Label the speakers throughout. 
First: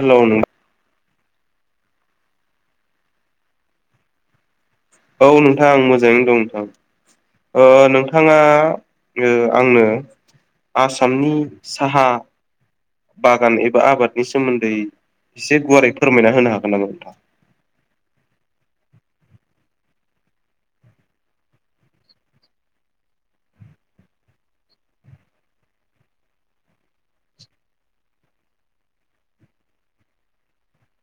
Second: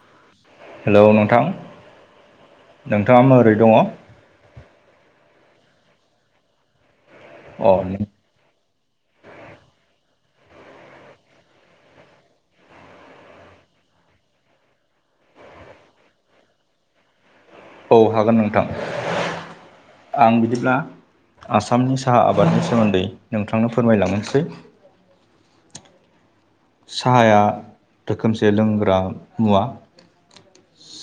Speaker 1: Hello नों
Speaker 2: hello नोंथां नोंथाङा माबोरै दङ
Speaker 1: औ नोंथां आं मोजाङैनो दं नोंथां ओ नोंथ थाङा ओ आंनो आसामनि साहा बागान एबा आबादनि सोमोन्दै एसे गुवारै फोरमायना होनो हागोन नामा नोंथां
Speaker 2: औ हागोन नोंथां आं बिदिब्ला आसामनि साहा आबादनि सोमोन्दै नोंथांनो फोरमायलांनोसै साहाया रोखोमसे लोंग्रा मुवा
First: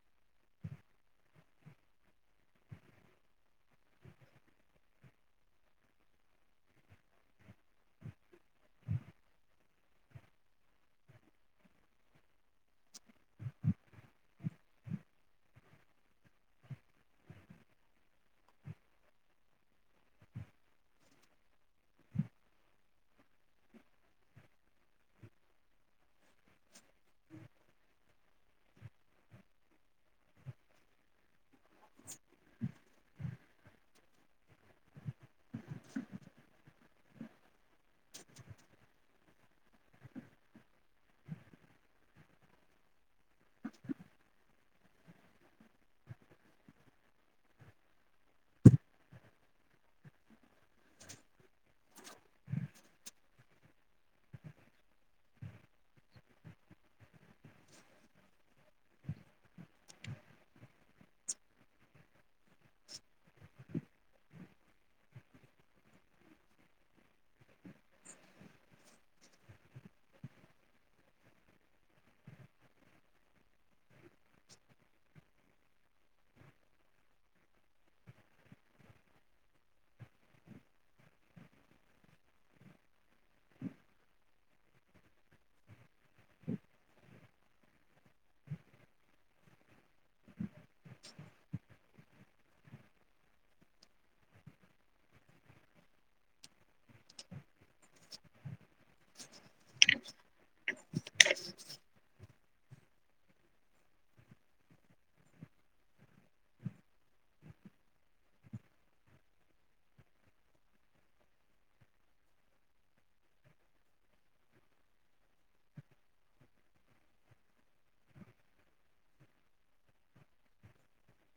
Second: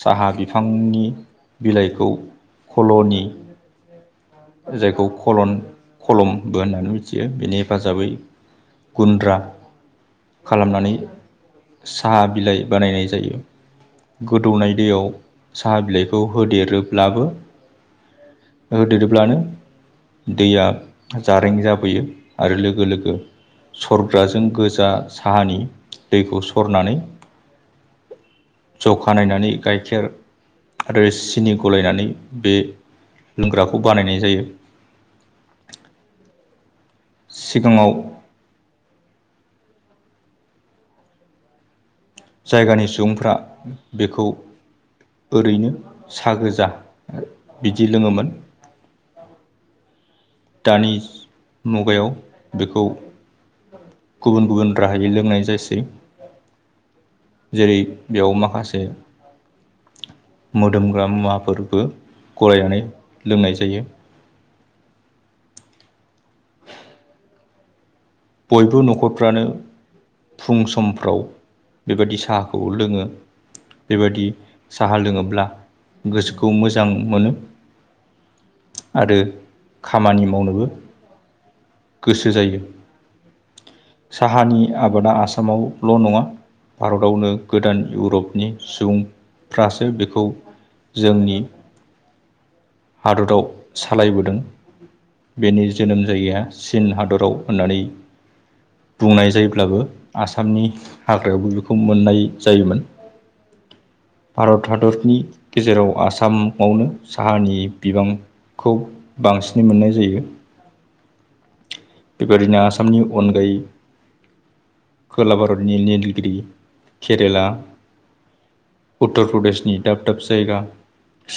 Speaker 2: साहा बिफांनि बिलाइखौ कल'नि जायखौ खलन खलमबो होननानै मिथियो बेनि हेफाजाबै गुन्द्रा खालामनानै साहा बिलाइ बानायनाय जायो गोदौनाय दैयाव साहा बिलाइखौ होदेरोब्लाबो होदेदोब्लानो दैया जारें जाबोयो आरो लोगो लोगो सरग्राजों गोजा साहानि दैखौ सरनानै जौखा नायनानै गाइखेर आरो सिनि गलायनानै बे लोंग्राखौ बानायनाय जायो सिगाङाव जायगानि सुबुंफ्रा बेखौ ओरैनो सा गोजा बिदि लोङोमोन दानि मुगायाव बेखौ गुबुन गुबुन राहायै लोंनाय जासै जेरै बेयाव माखासे मोदोमग्रा मुवाफोरबो गलायनानै लोंनाय जायो बयबो न'खरफ्रानो फुं समफ्राव बेबायदि साहाखौ लोङो बेबायदि साहा लोङोब्ला गोसोखौ मोजां मोनो आरो खामानि मावनोबो गोसो जायो साहानि आबादा आसामावल' नङा भारतावनो गोदान इउरपनि सुबुंफ्रासो बेखौ जोंनि हादराव सालायबोदों बेनि जोनोम जायगाया चीन हादराव होननानै बुंनाय जायोब्लाबो आसामनि हाग्रायावबो बेखौ मोननाय जायोमोन भारत हादरनि गेजेराव आसामावनो साहानि बिबांखौ बांसिनै मोननाय जायो बेबायदिनो आसामनि अनगायै खोला भारतनि निलगिरि केरेला उत्तर प्रदेशनि दाब दाब जायगा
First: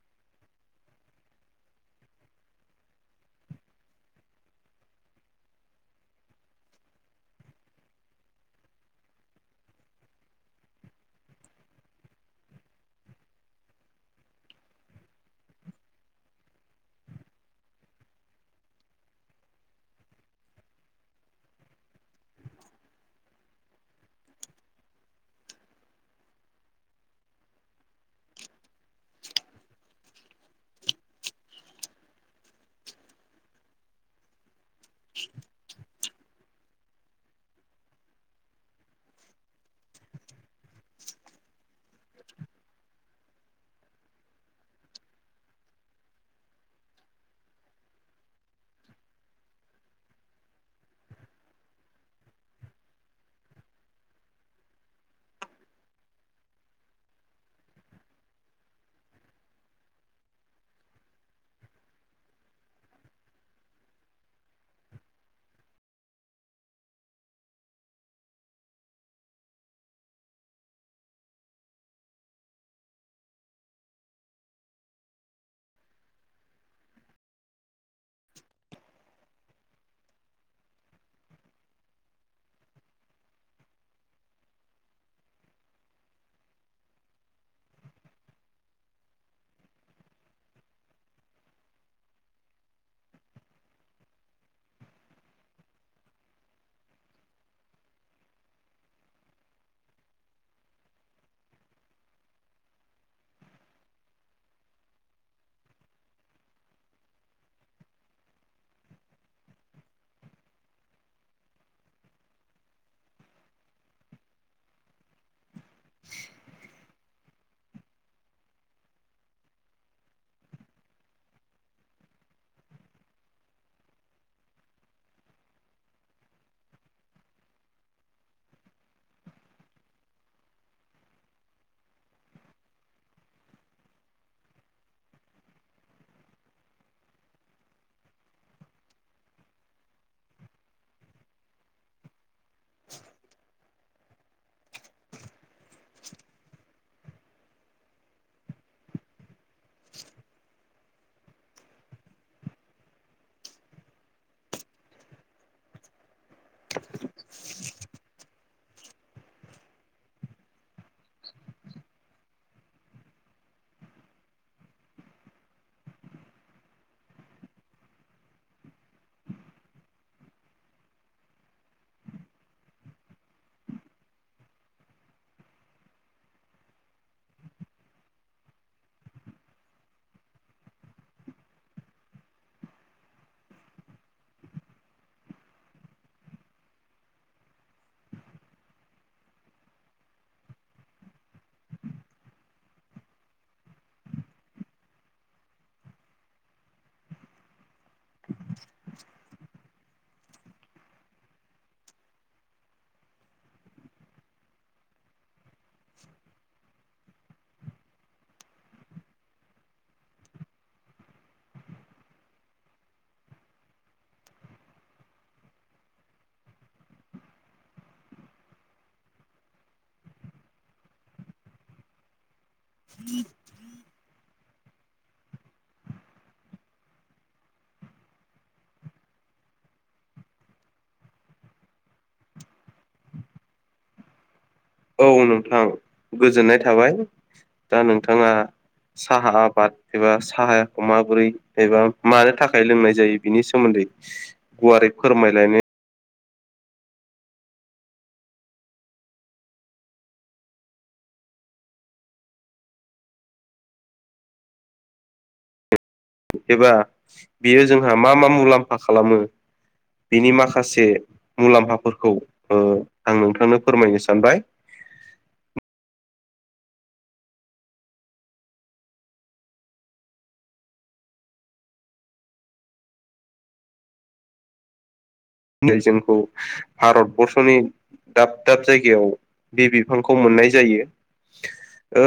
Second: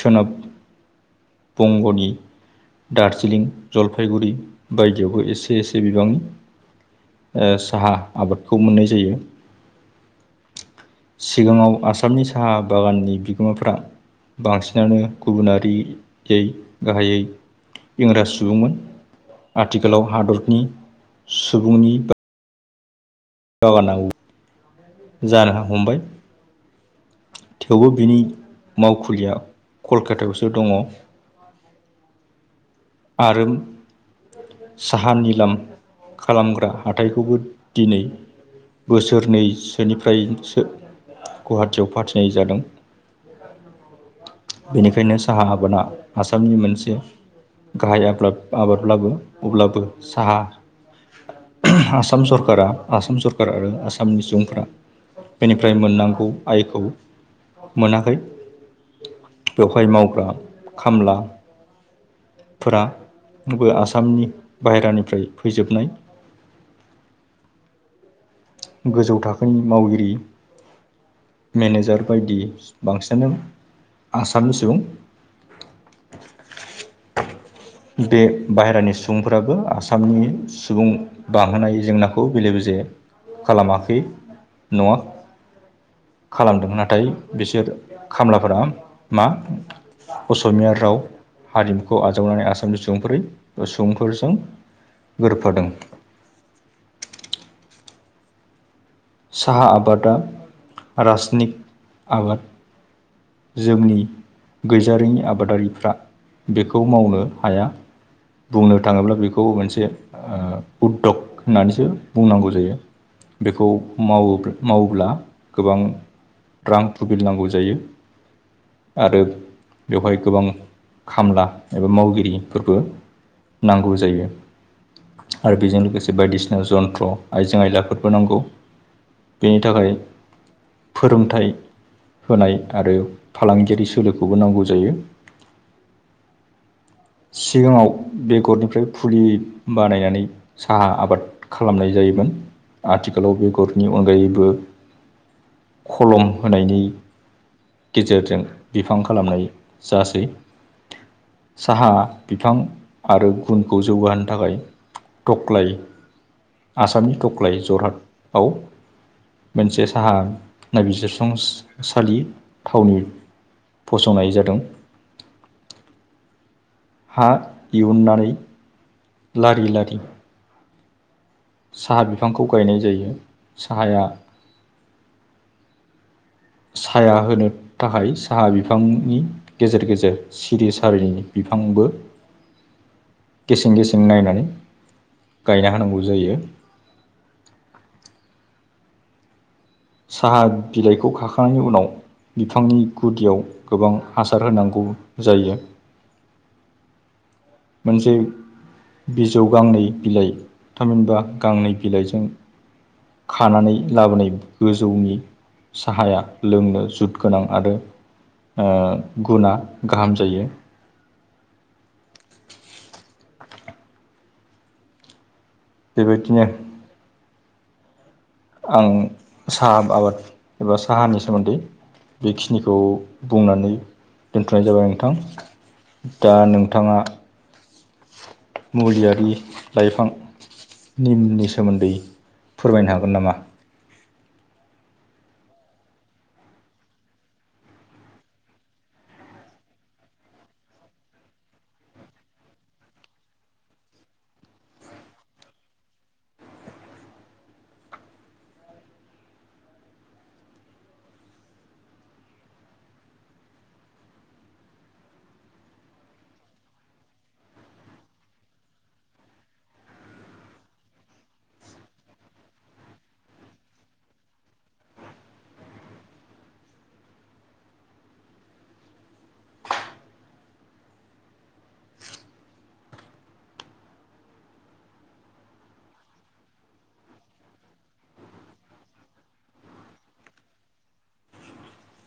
Speaker 2: सोनाब बंग'नि दार्जिलिं, जलफाइगुरि बायदियावबो एसे एसे एसे बिबांनि ओ साहा आबादखौ मोननाय जायो सिगाङाव आसामनि साहा बागाननि बिगोमाफ्रा बांसिनानो गुबुनारियै गाहायै इंराज सुबुंमोन आथिखालाव हादरनि सुबुंनि बा दावगानांगौ जानो हमबाय थेवबो बिनि मावखुलिया कलकातायावसो दङ आरो साहा निलाम खालामग्रा हाथाइखौबो दिनै बोसोरनैसोनिफ्रायसो गुवाहाटियाव फाथिनाय जादों। बेनिखायनो साहा आबादा आसामनि मोनसे गाहाय आब्लाब आबादब्लाबो अब्लाबो साहा आसाम सरका आसाम सरखार आरो आसामनि सुबुंफोरा बेनिफ्राय मोननांगौ आयखौ मोनाखै बेवहाय मावग्रा खामला फोरा बो आसामनि बाहेरानिफ्राय फैजोबनाय। गोजौ थाखोनि मावगिरि मेनेजार बायदि बांसिनानो आसामनि सुबुं। बे बाहेरानि सुबुंफोराबो आसामनि सुबुं बांहोनाय जेंनाखौ बेले बेजे खालामाखै नङा खालामदों नाथाय बिसोर खामलाफोरा मा असमिया राव हारिमुखौ आजावनानै आसामनि सुबुंफोरै ओं सुबुंफोरजों गोरोबफादों। साहा आबादा रासनिक आबाद। जोंनि गैजारिङि आबादारिफ्रा बेखौ मावनो हाया। बुंनो थाङोब्ला बेखौ मोनसे ओं उद्धग होननानैसो बुंनांगौ जायो। बेखौ मावोबो मावोब्ला गोबां रां थुबिल नांगौ जायो। आरो बेवहाय गोबां खामला एबा मावगिरिफोरबो नांगौ जायो। आरो बेजों लोगोसे बायदिसिना जन्थ्र आइजें आयलाफोरबो नांगौ। बेनि थाखाय फोरोंथाइ होनाय आरो फालांगियारि सोलोखौबो नांगौ जायो। सिगाङाव बेगरनिफ्राय फुलि बानायनानै साहा आबाद खालामनाय जायोमोन। आथिखालाव बेगरनि अनगायैबो खलम होनायनि गेजेरजों बिफां खालामनाय जासै। साहा बिफां आरो गुनखौ जौगाहोनो थाखाय थख्लाय आसामनि थख्लाय जरहाटआव मोनसे साहा नायबिजिरसंसालि थावनि फसंनाय जादों। हा दिहुननानै लारि लारि साहा बिफांखौ गायनाय जायो साहाया साया होनो थाखाय साहा बिफांनि गेजेर गेजेर सिरि सारिनि बिफांबो गेसें गेसें नायनानै गायना होनांगौ जायो। साहा बिलाइखौ खाखांनायनि उनाव बिफांनि गुदियाव गोबां हासार होनांगौ जायो। मोनसे बिजौ गांनै बिलाइ थामहिनबा गांनै बिलाइजों खानानै लाबोनाय गोजौनि साहाया लोंनो जुद गोनां आरो ओ गुना गाहाम जायो। [inaudible] बेबायदिनो आं साहा आबाद एबा साहानि सोमोन्दै बेखिनिखौ बुंनानै दोनथ'नाय जाबाय नोंथां दा नोंथाङा मुलियारि लाइफां निमनि सोमोन्दै फोरमायनो हागोन नामा?
Speaker 1: औ नोंथां गोजोननाय थाबाय दा नोंथाङा साहा आबाद एबा साहाखौ माबोरै एबा मानो थाखाय लोंनाय जायो बिनि सोमोन्दै गुवारै फोरमायलायनो एबा बियो जोंहा मा मा मुलाम्फा खालामो बिनि माखासे मुलाम्फाफोरखौ ओं आं नोंथांनो फोरमायनो सानबाय। नै जोंखौ भारत बरर्स'नि दाब दाब जायगायाव बे बिफांखौ मोननाय जायो। ओ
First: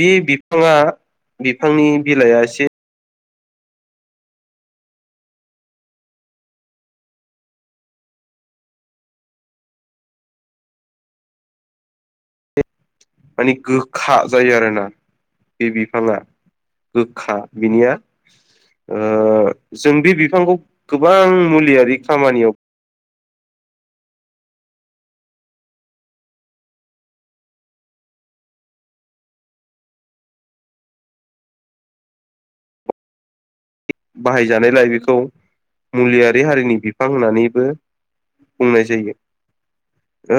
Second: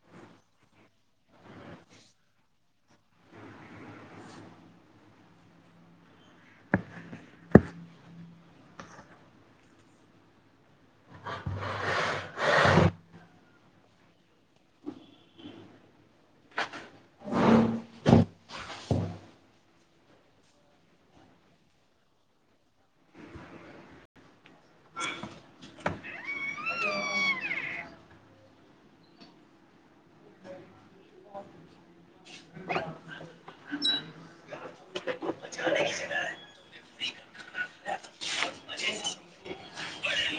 Speaker 1: बे बिफाङा बिफांनि बिलाइया एसे माने गोखा जायो आरोना बे बिफाङा। गोखा बिनिया। ओ जों बे बिफांखौ गोबां मुलियारि खामानियाव बाहायजानायलाय बेखौ मुलियारि हारिनि बिफां होननानैबो होननाय जायो। ओ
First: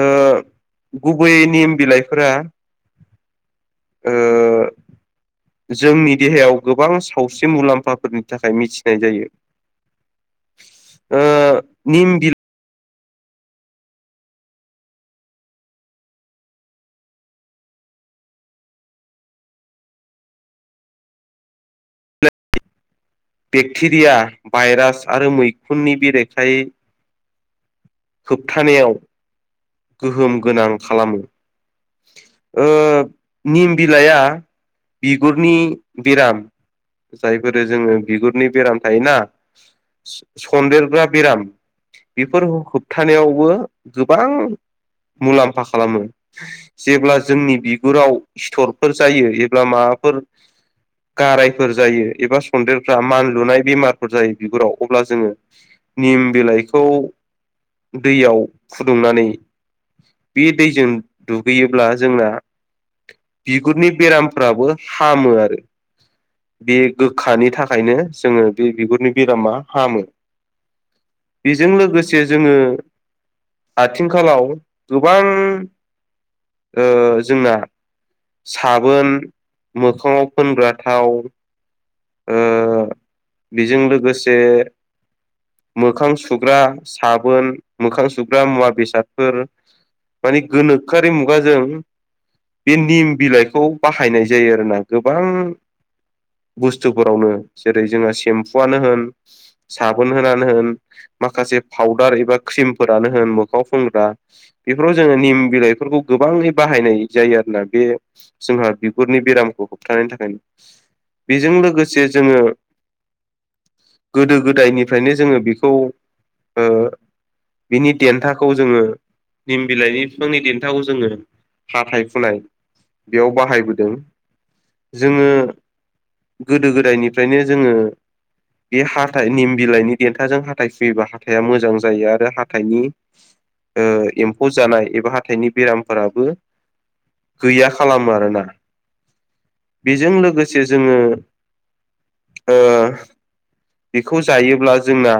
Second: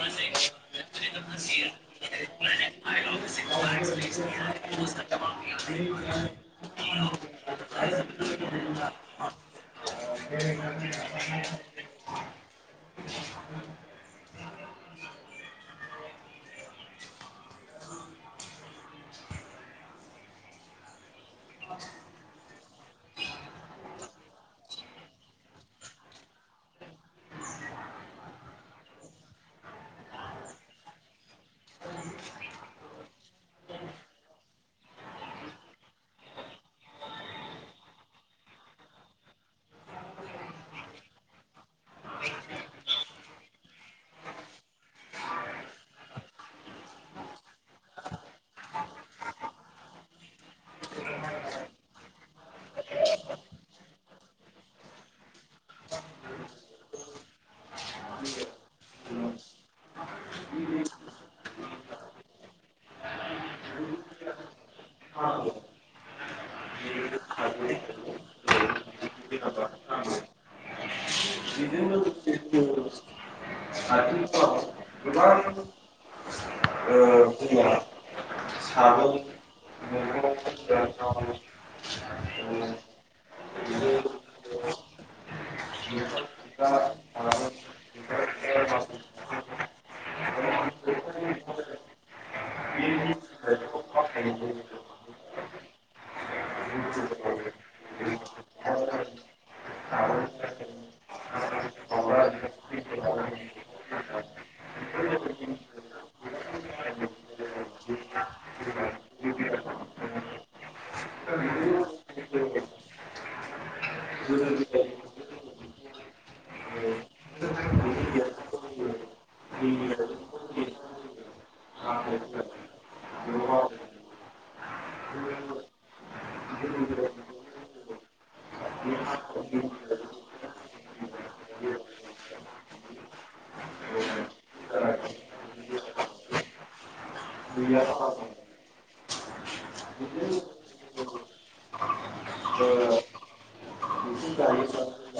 Speaker 1: गुबै निम बिलाइफोरा ओ
Speaker 2: [unintelligible]
Speaker 1: जोंनि देहायाव गोबां सावस्रि मुलाम्फाफोरनि थाखाय मिथिनाय जायो ओ निम बिल बेक्टेरिया भाइरास आरो मैखुननि बेरेखायै होबथानायाव गोहोम गोनां खालामो। ओ निम बिलाइआ बिगुरनि बेराम जायफोरो जोङो बिगुरनि बेराम थायोना सनदेरग्रा बेराम बेफोर होबथानायावबो गोबां मुलाम्फा खालामो। जेब्ला जोंनि बिगुराव सिथरफोर जायो एब्ला माबाफोर गारायफोर जायो एबा सन्देरग्रा मानलुनाय बेमारफोर जायो बिगुराव अब्ला जोङो निम बिलाइखौ दैयाव फुदुंनानै बे दैजों दुगैयोब्ला जोंना बिगुरनि बेरामफ्राबो हामो आरो बे गोखानि थाखायनो जोङो बे बिगुरनि बेरामा हामो। बेजों लोगोसे जोङो
Speaker 2: [unintelligible]
Speaker 1: आथिंखालाव गोबां ओ जोंना साबोन मोखाङाव फोनग्रा थाव ओ बेजों लोगोसे मोखां सुग्रा साबोन मोखां सुग्रा मुवा बेसादफोर माने गोनोखोआरि मुगाजों बे निम बिलाइखौ बाहायनाय जायो आरोना गोबां बुस्थुफोरावनो जेरै जोंहा सेम्फुआनो होन साबोन होनानो होन माखासे पाउदार एबा क्रिमफोरानो होन मोखाङाव फुनग्रा बेफोराव जोङो निम बिलाइफोरखौ गोबाङै बाहायनाय जायो आरोोना बे जोंहा बिगुरनि बेरामखौ होबथानायनि थाखायनो बेजों लोगोसे जोङो गोदो गोदायनिफ्रायनो जोङो बेखौ ओ बिनि देन्थाखौ जोङो निम बिलाइनि फिफांनि देन्थाखौ जोङो हाथाय फुनाय
Speaker 2: [unintelligible]
Speaker 1: बेयाव बाहायबोदों जोङो गोदो गोदायनिफ्रायनो जोङो बे हाथाइ निम बिलाइनि देन्थाजों हाथाय हुयोबा हाथाइआ मोजां जायो आरो हाथाइनि ओ एम्फौ जानाय एबा हाथाइनि बेरामफोराबो गैया खालामो आरोना बेजों लोगोसे जोङो
Speaker 2: ओ
Speaker 1: बेखौ जायोब्ला जोंना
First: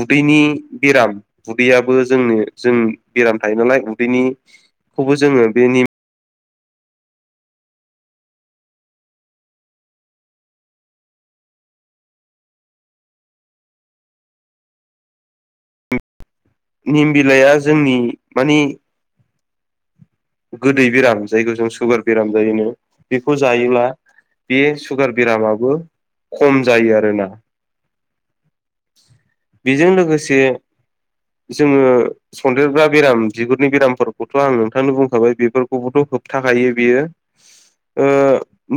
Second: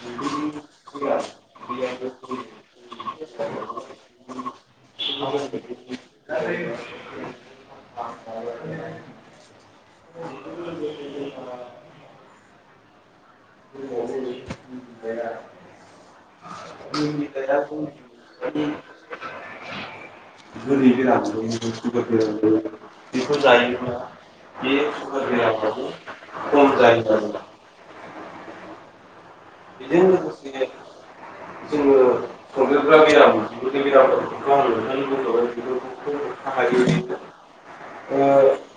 Speaker 1: उदैनि बेराम उदैयाबो जोंनि-जोंनि बेराम थायो नालाय उदैनिखौबो जोङो बे निम
Speaker 2: [unintelligible]
Speaker 1: [unintelligible] निम बिलाइया जोंनि मानि गोदै बेराम जायखौ जों सुगार बेराम जायोनो बेखौ जायोब्ला बे सुगार बेरामाबो खम जायो आरोना बेजों लोगोसे जोङो सनदेरग्रा बेराम बिगुरनि बेरामफोरखौथ' आं नोंथांनो बुं खाबाय बेफोरखौबोथ' होबथाखायो बेयो ओ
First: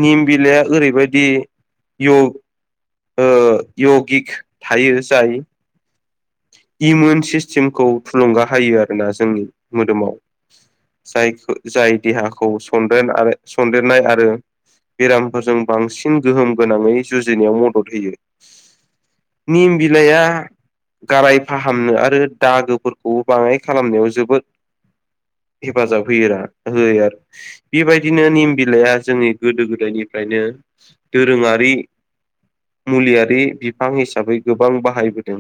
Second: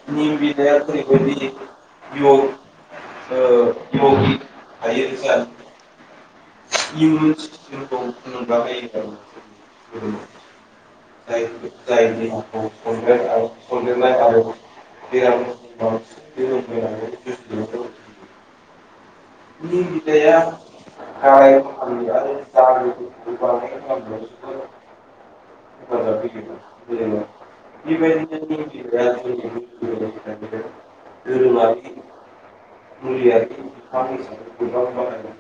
Speaker 1: निम बिलाइया ओरैबायदि इअ ओ इअगिक थायो जाय इमोन सिस्टिमखौ थुलुंगा हायो आरोना जोंनि मोदोमाव जायखो जाय देहाखौ सनदेन आरो सनदेरनाय आरो बेरामफोरजों बांसिन गोहोम गोनाङै जुजिनायाव मदद होयो। निम बिलाइया गाराय फाहामनो आरो दागोफोरखौ बाङाय खालामनायाव जोबोद हेफाजाब होयोरा होयो आरो बेबायदिनो निम बिलाइया जोंनि गोदो गोदायनिफ्रायनो दोरोङारि मुलियारि बिफां हिसाबै गोबां बाहायबोदों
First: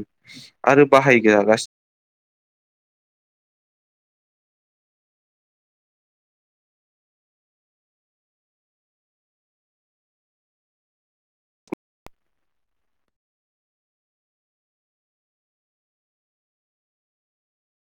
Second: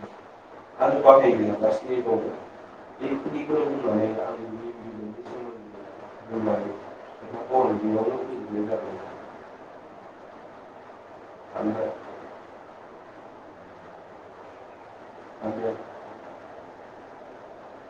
Speaker 1: आरो बाहायजागासिनो
Speaker 2: [unintelligible] [unintelligible] [unintelligible] [unintelligible] [unintelligible]